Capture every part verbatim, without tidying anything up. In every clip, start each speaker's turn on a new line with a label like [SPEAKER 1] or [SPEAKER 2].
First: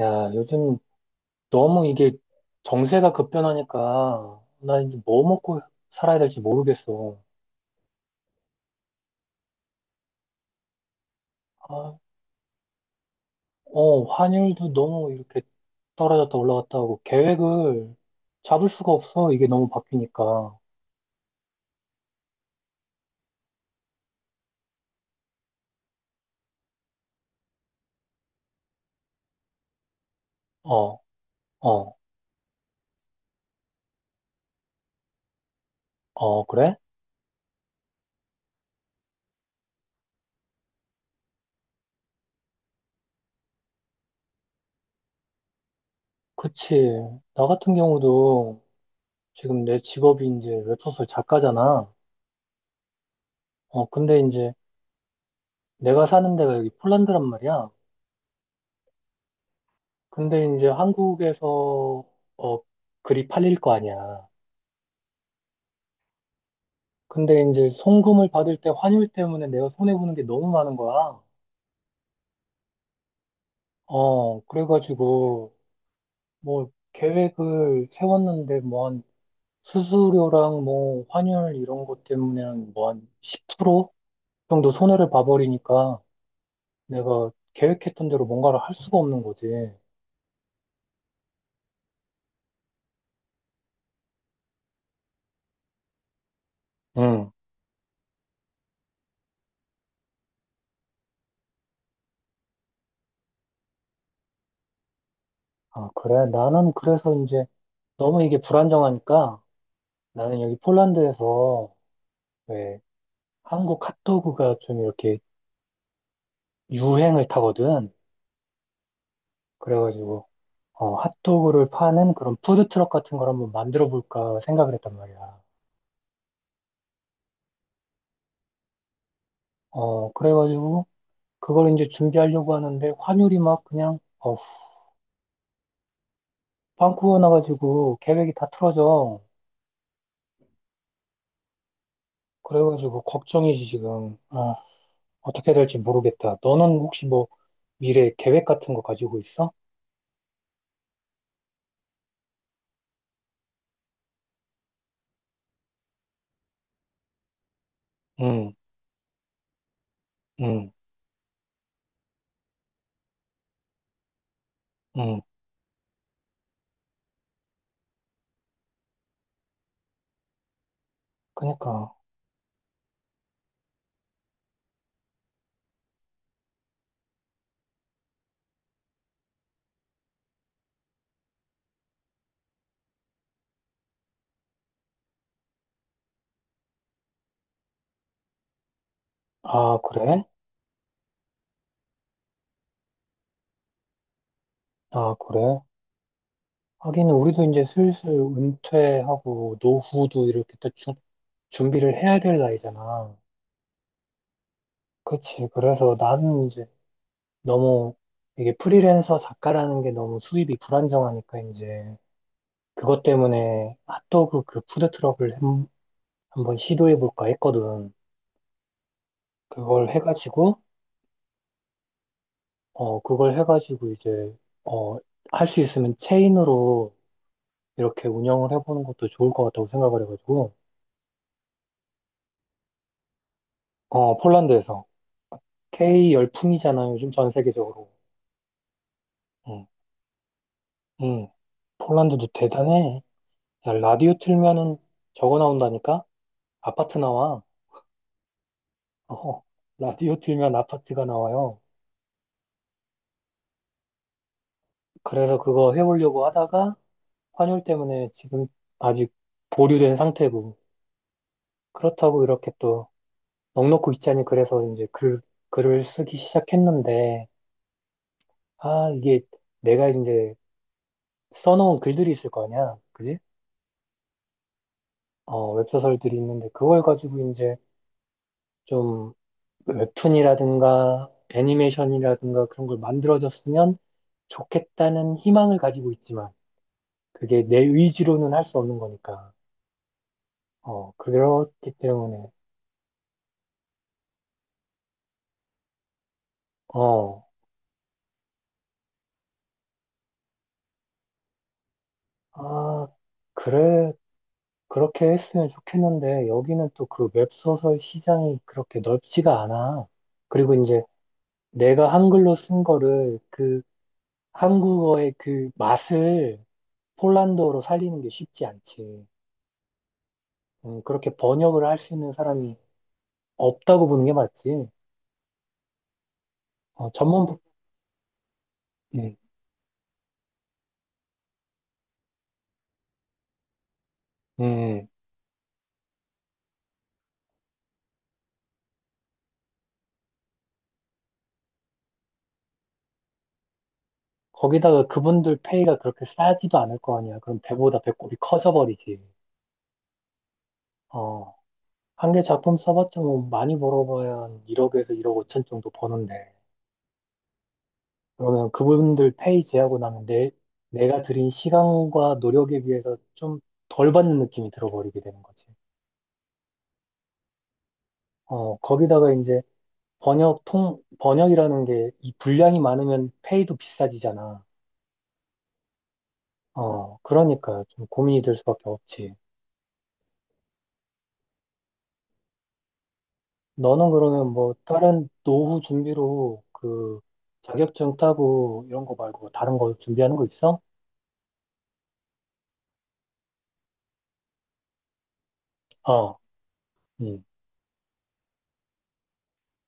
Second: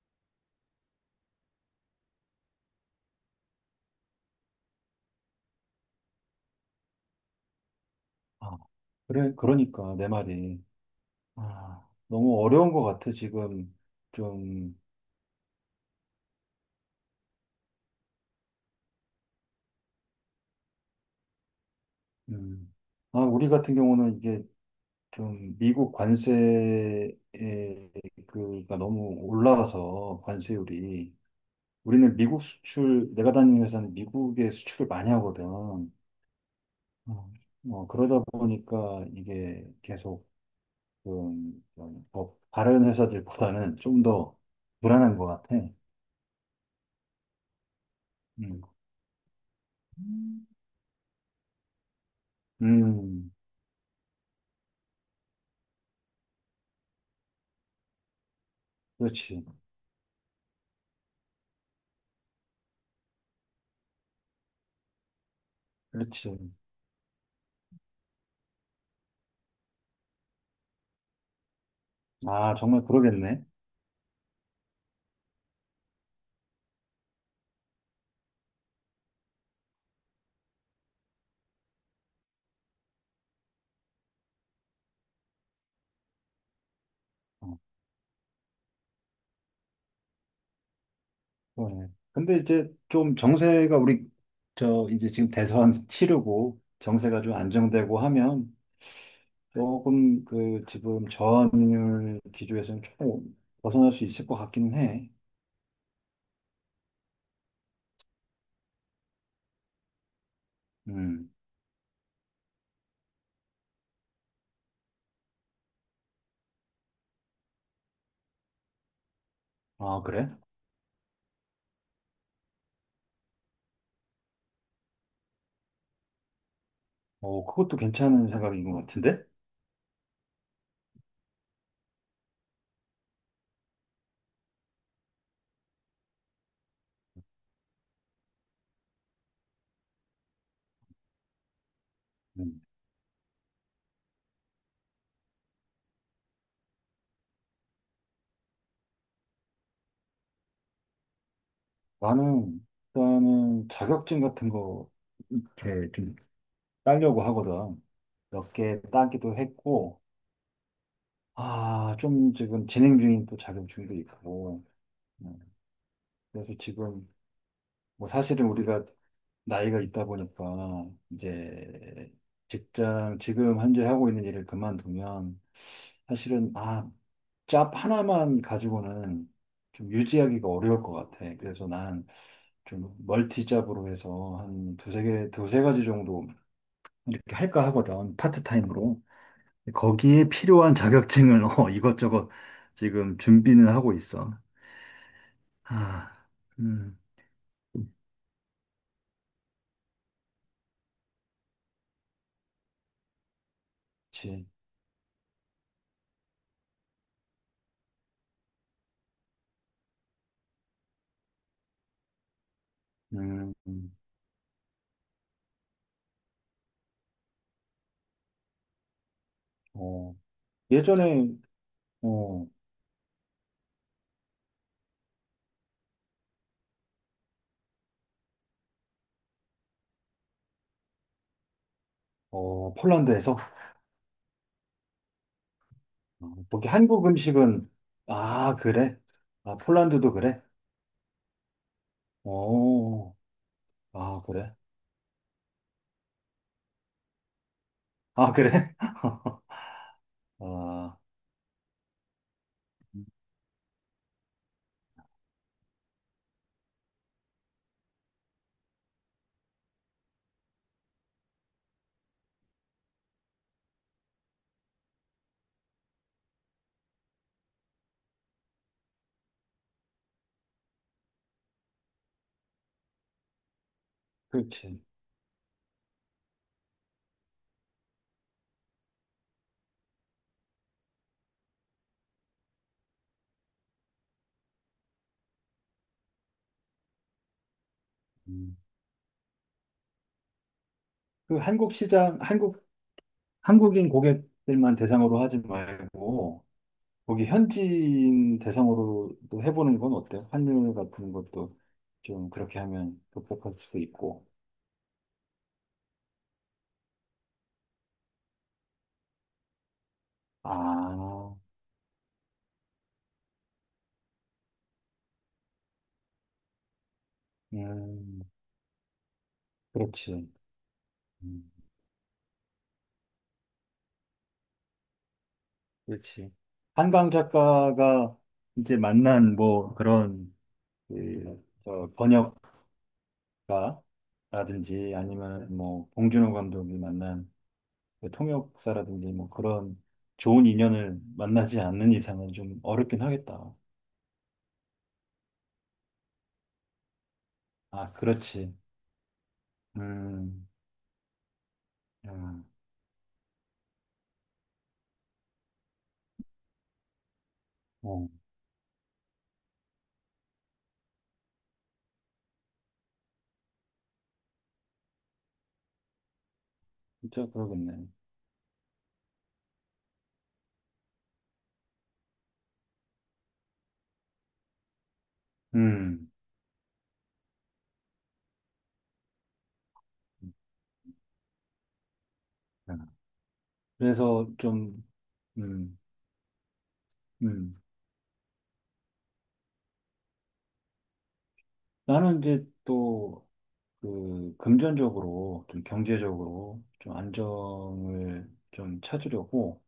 [SPEAKER 1] 야, 요즘 너무 이게 정세가 급변하니까 나 이제 뭐 먹고 살아야 될지 모르겠어.
[SPEAKER 2] 아, 그래, 그러니까, 내 말이. 아,
[SPEAKER 1] 아,
[SPEAKER 2] 너무 어려운 것 같아, 지금.
[SPEAKER 1] 어, 환율도
[SPEAKER 2] 좀,
[SPEAKER 1] 너무 이렇게 떨어졌다 올라갔다 하고 계획을 잡을 수가 없어. 이게 너무 바뀌니까. 어,
[SPEAKER 2] 음. 아, 우리 같은 경우는 이게 좀 미국 관세에, 그가 너무 올라가서, 관세율이.
[SPEAKER 1] 어,
[SPEAKER 2] 우리는 미국 수출, 내가 다니는 회사는 미국의 수출을 많이 하거든.
[SPEAKER 1] 어, 그래?
[SPEAKER 2] 어, 뭐 그러다 보니까 이게 계속, 좀, 좀더 다른 회사들보다는 좀 더 불안한 것 같아.
[SPEAKER 1] 그치. 나 같은
[SPEAKER 2] 음.
[SPEAKER 1] 경우도 지금 내 직업이 이제 웹소설 작가잖아.
[SPEAKER 2] 음.
[SPEAKER 1] 어, 근데 이제 내가 사는 데가 여기 폴란드란 말이야.
[SPEAKER 2] 그렇지,
[SPEAKER 1] 근데 이제 한국에서 어, 글이 팔릴 거 아니야.
[SPEAKER 2] 그렇지.
[SPEAKER 1] 근데 이제 송금을 받을 때 환율 때문에 내가 손해보는 게 너무 많은 거야.
[SPEAKER 2] 아, 정말 그러겠네.
[SPEAKER 1] 어, 그래가지고, 뭐, 계획을 세웠는데, 뭐, 한, 수수료랑 뭐, 환율 이런 것 때문에 한, 뭐, 한 십 프로 정도 손해를 봐버리니까 내가
[SPEAKER 2] 어,
[SPEAKER 1] 계획했던 대로 뭔가를 할 수가 없는 거지.
[SPEAKER 2] 그러네. 근데 이제 좀 정세가 우리, 저, 이제 지금 대선 치르고 정세가
[SPEAKER 1] 응.
[SPEAKER 2] 좀 안정되고 하면 조금 그 지금 저항률 기조에서는 조금 벗어날 수 있을 것 같기는 해.
[SPEAKER 1] 아, 그래. 나는 그래서 이제 너무 이게 불안정하니까 나는 여기
[SPEAKER 2] 음.
[SPEAKER 1] 폴란드에서 왜 한국 핫도그가 좀 이렇게 유행을 타거든.
[SPEAKER 2] 아,
[SPEAKER 1] 그래가지고,
[SPEAKER 2] 그래?
[SPEAKER 1] 어, 핫도그를 파는 그런 푸드트럭 같은 걸 한번 만들어 볼까 생각을 했단 말이야.
[SPEAKER 2] 어, 그것도 괜찮은 생각인 것 같은데?
[SPEAKER 1] 어, 그래가지고 그걸 이제 준비하려고 하는데 환율이 막 그냥 어, 빵꾸가 나가지고 계획이 다 틀어져.
[SPEAKER 2] 음.
[SPEAKER 1] 그래가지고 걱정이지 지금. 아, 어떻게 해야 될지 모르겠다. 너는 혹시 뭐 미래 계획 같은 거 가지고 있어?
[SPEAKER 2] 나는 일단은 자격증 같은 거 이렇게 좀 따려고 하거든.
[SPEAKER 1] 응,
[SPEAKER 2] 몇 개 따기도 했고,
[SPEAKER 1] 응,
[SPEAKER 2] 아, 좀 지금 진행 중인 또 자격증도 있고,
[SPEAKER 1] 응.
[SPEAKER 2] 음, 그래서 지금 뭐 사실은 우리가 나이가 있다 보니까
[SPEAKER 1] 그니까.
[SPEAKER 2] 이제 직장 지금 현재 하고 있는 일을 그만두면 사실은 아, 잡 하나만 가지고는 좀 유지하기가 어려울 것 같아. 그래서 난 좀 멀티 잡으로 해서 한 두세 개, 두세 가지 정도 이렇게 할까 하거든. 파트타임으로.
[SPEAKER 1] 아, 그래?
[SPEAKER 2] 거기에 필요한 자격증을 어, 이것저것 지금 준비는 하고 있어.
[SPEAKER 1] 아, 그래?
[SPEAKER 2] 아, 음,
[SPEAKER 1] 하긴 우리도 이제 슬슬 은퇴하고 노후도 이렇게 또 주- 준비를 해야 될 나이잖아.
[SPEAKER 2] 그치.
[SPEAKER 1] 그치. 그래서 나는 이제 너무 이게 프리랜서 작가라는 게 너무 수입이 불안정하니까 이제 그것
[SPEAKER 2] 음,
[SPEAKER 1] 때문에 핫도그 그 푸드트럭을 한- 한번 시도해 볼까 했거든. 그걸
[SPEAKER 2] 어,
[SPEAKER 1] 해가지고,
[SPEAKER 2] 예전에, 어,
[SPEAKER 1] 어, 그걸 해가지고 이제, 어, 할 수 있으면 체인으로 이렇게 운영을 해보는 것도 좋을 것 같다고 생각을 해가지고,
[SPEAKER 2] 어, 폴란드에서,
[SPEAKER 1] 어, 폴란드에서. K
[SPEAKER 2] 어, 거기
[SPEAKER 1] 열풍이잖아,
[SPEAKER 2] 한국
[SPEAKER 1] 요즘 전
[SPEAKER 2] 음식은,
[SPEAKER 1] 세계적으로.
[SPEAKER 2] 아, 그래? 아,
[SPEAKER 1] 응,
[SPEAKER 2] 폴란드도 그래?
[SPEAKER 1] 응. 폴란드도 대단해.
[SPEAKER 2] 어,
[SPEAKER 1] 야, 라디오
[SPEAKER 2] 아, 그래?
[SPEAKER 1] 틀면은 적어 나온다니까? 아파트 나와.
[SPEAKER 2] 아, 그래?
[SPEAKER 1] 어, 라디오 틀면
[SPEAKER 2] 아,
[SPEAKER 1] 아파트가 나와요. 그래서 그거 해보려고 하다가 환율 때문에 지금 아직 보류된 상태고 그렇다고 이렇게 또 넋놓고 있자니 그래서 이제 글, 글을 쓰기 시작했는데 아 이게 내가 이제 써놓은 글들이 있을 거 아니야. 그지?
[SPEAKER 2] 그렇지.
[SPEAKER 1] 어, 웹소설들이 있는데 그걸 가지고 이제 좀 웹툰이라든가 애니메이션이라든가 그런 걸 만들어졌으면 좋겠다는 희망을 가지고 있지만 그게 내 의지로는 할
[SPEAKER 2] 음.
[SPEAKER 1] 수 없는 거니까. 어,
[SPEAKER 2] 그
[SPEAKER 1] 그렇기
[SPEAKER 2] 한국 시장,
[SPEAKER 1] 때문에,
[SPEAKER 2] 한국, 한국인 고객들만 대상으로 하지 말고, 거기
[SPEAKER 1] 어,
[SPEAKER 2] 현지인 대상으로도 해보는 건 어때요? 환율 같은 것도 좀 그렇게
[SPEAKER 1] 아,
[SPEAKER 2] 하면 복잡할 수도
[SPEAKER 1] 그래,
[SPEAKER 2] 있고.
[SPEAKER 1] 그렇게 했으면 좋겠는데, 여기는 또 그 웹소설 시장이 그렇게 넓지가 않아. 그리고 이제
[SPEAKER 2] 아,
[SPEAKER 1] 내가 한글로 쓴 거를 그 한국어의 그 맛을 폴란드어로 살리는 게
[SPEAKER 2] 음,
[SPEAKER 1] 쉽지 않지.
[SPEAKER 2] 그렇지.
[SPEAKER 1] 음, 그렇게
[SPEAKER 2] 음,
[SPEAKER 1] 번역을 할 수 있는 사람이 없다고 보는 게 맞지.
[SPEAKER 2] 그렇지.
[SPEAKER 1] 어,
[SPEAKER 2] 한강
[SPEAKER 1] 전문, 부-
[SPEAKER 2] 작가가 이제
[SPEAKER 1] 음,
[SPEAKER 2] 만난 뭐 그런 그, 저
[SPEAKER 1] 음.
[SPEAKER 2] 번역가라든지 아니면 뭐 봉준호 감독이 만난 그 통역사라든지 뭐 그런 좋은 인연을 만나지 않는 이상은 좀 어렵긴 하겠다.
[SPEAKER 1] 거기다가 그분들 페이가 그렇게 싸지도 않을 거 아니야. 그럼 배보다
[SPEAKER 2] 아,
[SPEAKER 1] 배꼽이
[SPEAKER 2] 그렇지.
[SPEAKER 1] 커져버리지.
[SPEAKER 2] 음.
[SPEAKER 1] 어, 한 개
[SPEAKER 2] 음.
[SPEAKER 1] 작품 써봤자 뭐 많이 벌어봐야 한 일억에서 일억 오천 정도 버는데.
[SPEAKER 2] 어,
[SPEAKER 1] 그러면 그분들 페이 제하고 나면 내, 내가 들인 시간과 노력에 비해서 좀 덜 받는 느낌이 들어버리게 되는 거지.
[SPEAKER 2] 진짜 그러겠네.
[SPEAKER 1] 어, 거기다가 이제 번역 통, 번역이라는 게 이 분량이 많으면 페이도 비싸지잖아.
[SPEAKER 2] 음.
[SPEAKER 1] 어, 그러니까 좀 고민이 될 수밖에 없지. 너는
[SPEAKER 2] 그래서
[SPEAKER 1] 그러면 뭐
[SPEAKER 2] 좀,
[SPEAKER 1] 다른 노후
[SPEAKER 2] 음,
[SPEAKER 1] 준비로 그
[SPEAKER 2] 음.
[SPEAKER 1] 자격증 따고 이런 거 말고 다른 거 준비하는 거 있어?
[SPEAKER 2] 나는 이제 또, 그, 금전적으로, 좀
[SPEAKER 1] 어,
[SPEAKER 2] 경제적으로, 좀
[SPEAKER 1] 음.
[SPEAKER 2] 안정을 좀 찾으려고,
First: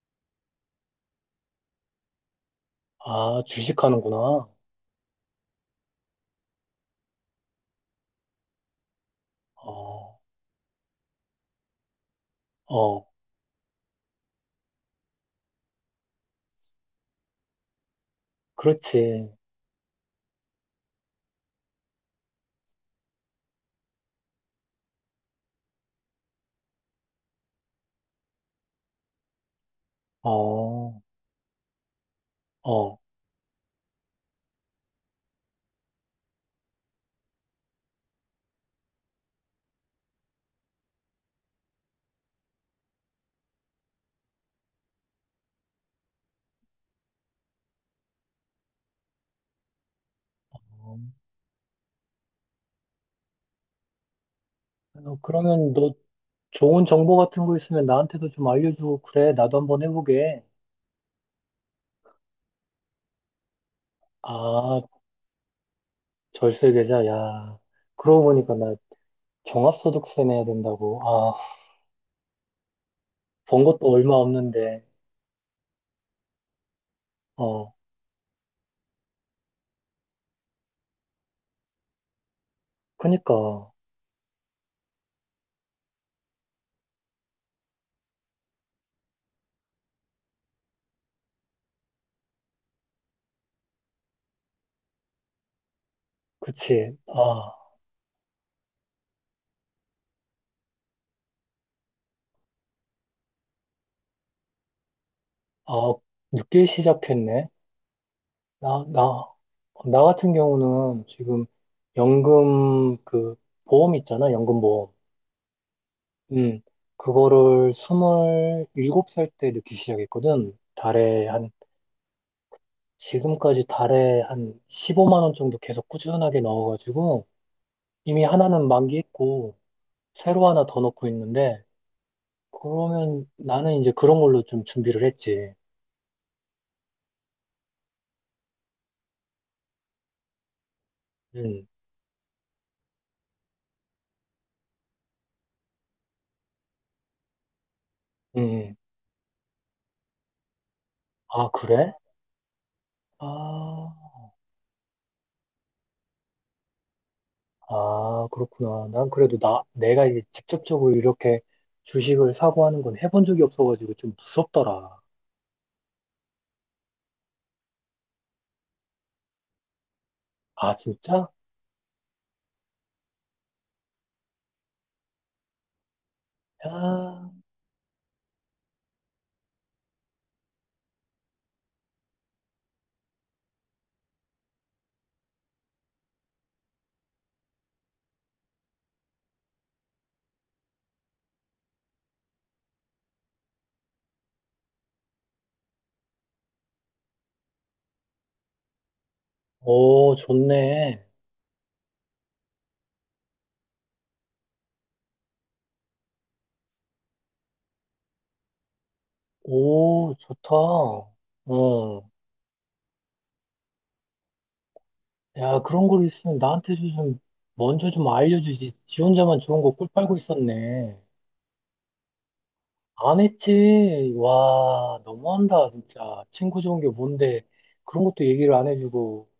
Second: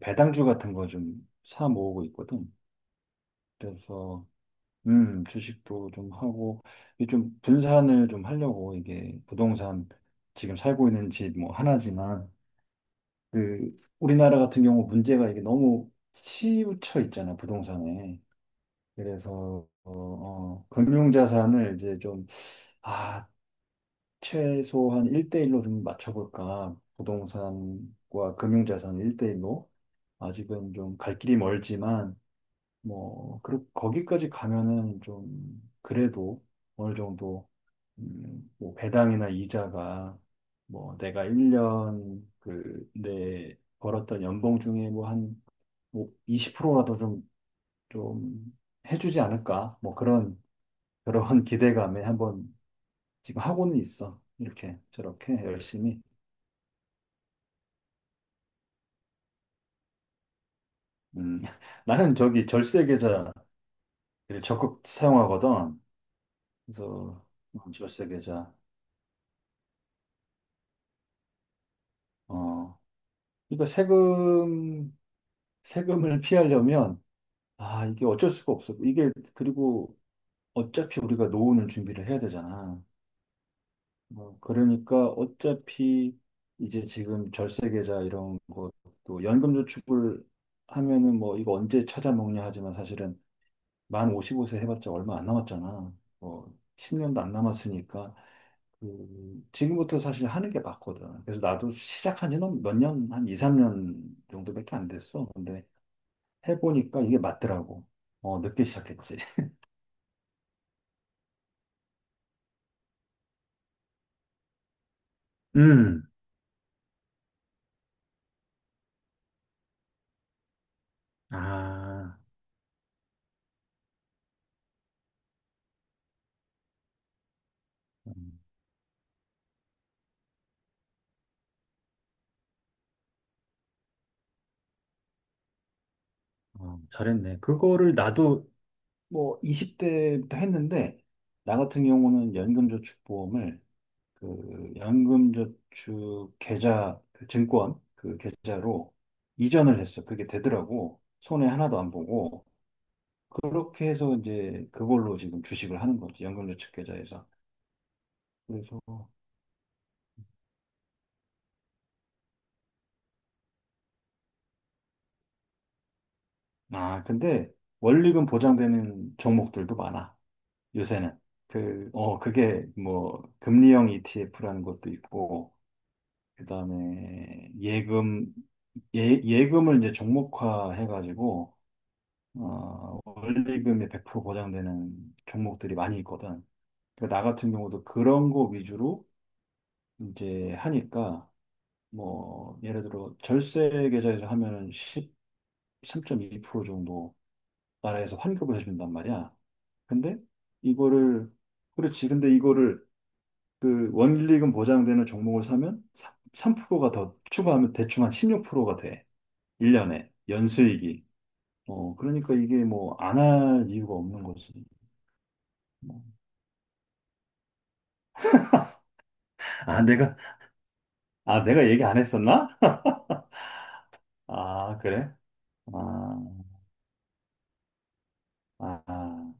[SPEAKER 2] 배당주 같은 거 좀 사 모으고 있거든.
[SPEAKER 1] 아,
[SPEAKER 2] 그래서,
[SPEAKER 1] 주식하는구나.
[SPEAKER 2] 음, 주식도 좀 하고, 이게 좀 분산을 좀 하려고, 이게 부동산,
[SPEAKER 1] 어,
[SPEAKER 2] 지금 살고 있는 집 뭐 하나지만,
[SPEAKER 1] 어,
[SPEAKER 2] 그, 우리나라 같은 경우 문제가 이게 너무 치우쳐 있잖아, 부동산에.
[SPEAKER 1] 그렇지.
[SPEAKER 2] 그래서 어, 어, 금융자산을 이제 좀, 아, 최소한 일 대일로 좀 맞춰볼까. 부동산과 금융자산 일 대일로. 아직은 좀
[SPEAKER 1] 어,
[SPEAKER 2] 갈 길이 멀지만,
[SPEAKER 1] 어.
[SPEAKER 2] 뭐, 그, 거기까지 가면은 좀, 그래도 어느 정도, 음, 뭐 배당이나 이자가, 뭐, 내가 일 년, 그, 내 벌었던 연봉 중에 뭐 한, 뭐, 이십 프로라도 좀, 좀, 해주지 않을까. 뭐 그런
[SPEAKER 1] 어,
[SPEAKER 2] 그런 기대감에 한번 지금 하고는 있어. 이렇게 저렇게
[SPEAKER 1] 그러면 너
[SPEAKER 2] 열심히.
[SPEAKER 1] 좋은 정보 같은 거 있으면 나한테도 좀 알려주고 그래. 나도 한번 해보게.
[SPEAKER 2] 음, 나는 저기 절세 계좌를
[SPEAKER 1] 아,
[SPEAKER 2] 적극 사용하거든.
[SPEAKER 1] 절세 계좌.
[SPEAKER 2] 그래서
[SPEAKER 1] 야,
[SPEAKER 2] 음, 절세
[SPEAKER 1] 그러고
[SPEAKER 2] 계좌.
[SPEAKER 1] 보니까 나 종합소득세 내야 된다고. 아,
[SPEAKER 2] 어,
[SPEAKER 1] 번
[SPEAKER 2] 그러니까
[SPEAKER 1] 것도 얼마 없는데.
[SPEAKER 2] 세금 세금을 피하려면
[SPEAKER 1] 어,
[SPEAKER 2] 아 이게 어쩔 수가 없어. 이게 그리고 어차피 우리가 노후는 준비를 해야 되잖아.
[SPEAKER 1] 그니까.
[SPEAKER 2] 뭐, 그러니까 어차피 이제 지금 절세 계좌 이런 것도 연금 저축을 하면은 뭐 이거 언제 찾아먹냐 하지만 사실은 만 오십오 세 해봤자 얼마 안 남았잖아. 뭐
[SPEAKER 1] 그치.
[SPEAKER 2] 십 년도 안
[SPEAKER 1] 아,
[SPEAKER 2] 남았으니까 그 지금부터 사실 하는 게 맞거든. 그래서 나도 시작한 지는 몇 년, 한 이, 삼 년 정도밖에 안 됐어. 근데
[SPEAKER 1] 아, 늦게
[SPEAKER 2] 해보니까 이게
[SPEAKER 1] 시작했네.
[SPEAKER 2] 맞더라고. 어, 늦게
[SPEAKER 1] 나,
[SPEAKER 2] 시작했지.
[SPEAKER 1] 나, 나 같은 경우는 지금 연금 그 보험 있잖아, 연금보험.
[SPEAKER 2] 음.
[SPEAKER 1] 음, 그거를 스물일곱 살 때 늦게 시작했거든. 달에 한,
[SPEAKER 2] 아,
[SPEAKER 1] 지금까지 달에 한 십오만 원 정도 계속 꾸준하게 넣어가지고 이미
[SPEAKER 2] 음,
[SPEAKER 1] 하나는 만기했고 새로 하나 더 넣고 있는데 그러면 나는 이제 그런 걸로 좀 준비를 했지.
[SPEAKER 2] 어, 잘했네. 그거를 나도 뭐 이십 대부터 했는데, 나
[SPEAKER 1] 음,
[SPEAKER 2] 같은 경우는 연금저축보험을 그 연금저축 계좌 그 증권 그
[SPEAKER 1] 음. 음.
[SPEAKER 2] 계좌로 이전을 했어. 그게 되더라고. 손해
[SPEAKER 1] 아,
[SPEAKER 2] 하나도 안
[SPEAKER 1] 그래?
[SPEAKER 2] 보고 그렇게
[SPEAKER 1] 아.
[SPEAKER 2] 해서 이제 그걸로 지금 주식을 하는 거지. 연금저축 계좌에서.
[SPEAKER 1] 아,
[SPEAKER 2] 그래서
[SPEAKER 1] 그렇구나. 난 그래도 나, 내가 이제 직접적으로 이렇게 주식을 사고 하는 건 해본 적이 없어가지고 좀 무섭더라.
[SPEAKER 2] 아 근데 원리금 보장되는 종목들도 많아.
[SPEAKER 1] 아,
[SPEAKER 2] 요새는
[SPEAKER 1] 진짜?
[SPEAKER 2] 그 어 그게 뭐 금리형 이티에프라는 것도 있고
[SPEAKER 1] 야,
[SPEAKER 2] 그다음에 예금 예, 예금을 이제 종목화 해가지고 어, 원리금이 백 프로 보장되는 종목들이 많이 있거든. 그러니까 나 같은 경우도 그런 거 위주로 이제 하니까 뭐 예를 들어 절세 계좌에서 하면 십삼 점 이 퍼센트 정도 나라에서 환급을 해준단 말이야.
[SPEAKER 1] 오,
[SPEAKER 2] 근데
[SPEAKER 1] 좋네.
[SPEAKER 2] 이거를 그렇지. 근데 이거를 그 원리금 보장되는 종목을 사면 삼 퍼센트가 더 추가하면 대충 한 십육 퍼센트가 돼. 일 년에
[SPEAKER 1] 오,
[SPEAKER 2] 연수익이.
[SPEAKER 1] 좋다.
[SPEAKER 2] 어,
[SPEAKER 1] 어,
[SPEAKER 2] 그러니까 이게 뭐 안할 이유가 없는 거지.
[SPEAKER 1] 야, 그런
[SPEAKER 2] 뭐.
[SPEAKER 1] 걸 있으면 나한테 좀 먼저 좀 알려주지. 지 혼자만 좋은 거
[SPEAKER 2] 아,
[SPEAKER 1] 꿀
[SPEAKER 2] 내가
[SPEAKER 1] 빨고 있었네.
[SPEAKER 2] 아, 내가 얘기 안 했었나?
[SPEAKER 1] 안 했지.
[SPEAKER 2] 아,
[SPEAKER 1] 와,
[SPEAKER 2] 그래?
[SPEAKER 1] 너무한다,
[SPEAKER 2] 아,
[SPEAKER 1] 진짜. 친구 좋은 게 뭔데. 그런 것도 얘기를 안
[SPEAKER 2] 아,
[SPEAKER 1] 해주고.
[SPEAKER 2] 아.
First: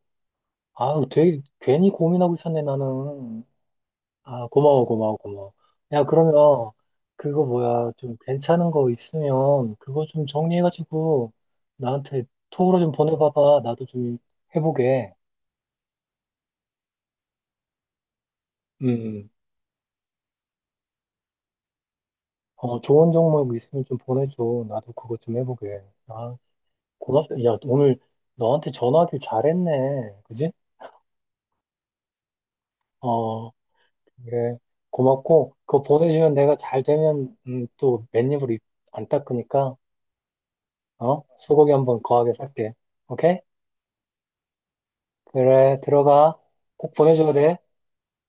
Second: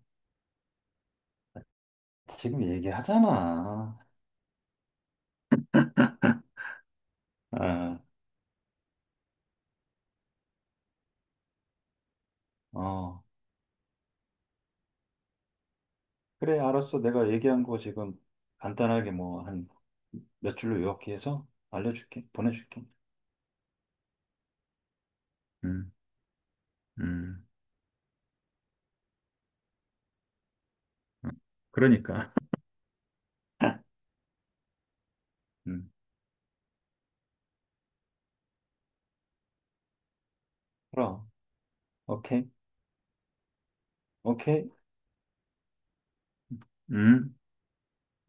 [SPEAKER 1] 아, 되게 괜히 고민하고 있었네,
[SPEAKER 2] 지금
[SPEAKER 1] 나는.
[SPEAKER 2] 얘기하잖아.
[SPEAKER 1] 아, 고마워, 고마워, 고마워. 야, 그러면 그거 뭐야,
[SPEAKER 2] 어,
[SPEAKER 1] 좀 괜찮은 거 있으면 그거 좀 정리해가지고 나한테 톡으로 좀
[SPEAKER 2] 어.
[SPEAKER 1] 보내봐봐. 나도 좀 해보게.
[SPEAKER 2] 그래, 알았어. 내가 얘기한 거 지금
[SPEAKER 1] 음,
[SPEAKER 2] 간단하게
[SPEAKER 1] 음.
[SPEAKER 2] 뭐 한 몇 줄로 요약해서 알려줄게.
[SPEAKER 1] 어,
[SPEAKER 2] 보내줄게.
[SPEAKER 1] 좋은 종목 있으면 좀 보내줘. 나도 그거 좀 해보게.
[SPEAKER 2] 음,
[SPEAKER 1] 아, 고맙다.
[SPEAKER 2] 음.
[SPEAKER 1] 야, 오늘 너한테 전화하길 잘했네. 그지?
[SPEAKER 2] 음. 그러니까.
[SPEAKER 1] 어, 그래. 고맙고, 그거
[SPEAKER 2] 음,
[SPEAKER 1] 보내주면 내가 잘 되면, 음, 또 맨입을 입- 안 닦으니까, 어?
[SPEAKER 2] 그럼.
[SPEAKER 1] 소고기 한번 거하게
[SPEAKER 2] 오케이,
[SPEAKER 1] 살게. 오케이?
[SPEAKER 2] 오케이.
[SPEAKER 1] 그래, 들어가. 꼭 보내줘야
[SPEAKER 2] 음,
[SPEAKER 1] 돼.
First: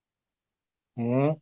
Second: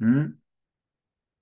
[SPEAKER 2] 음.
[SPEAKER 1] 응.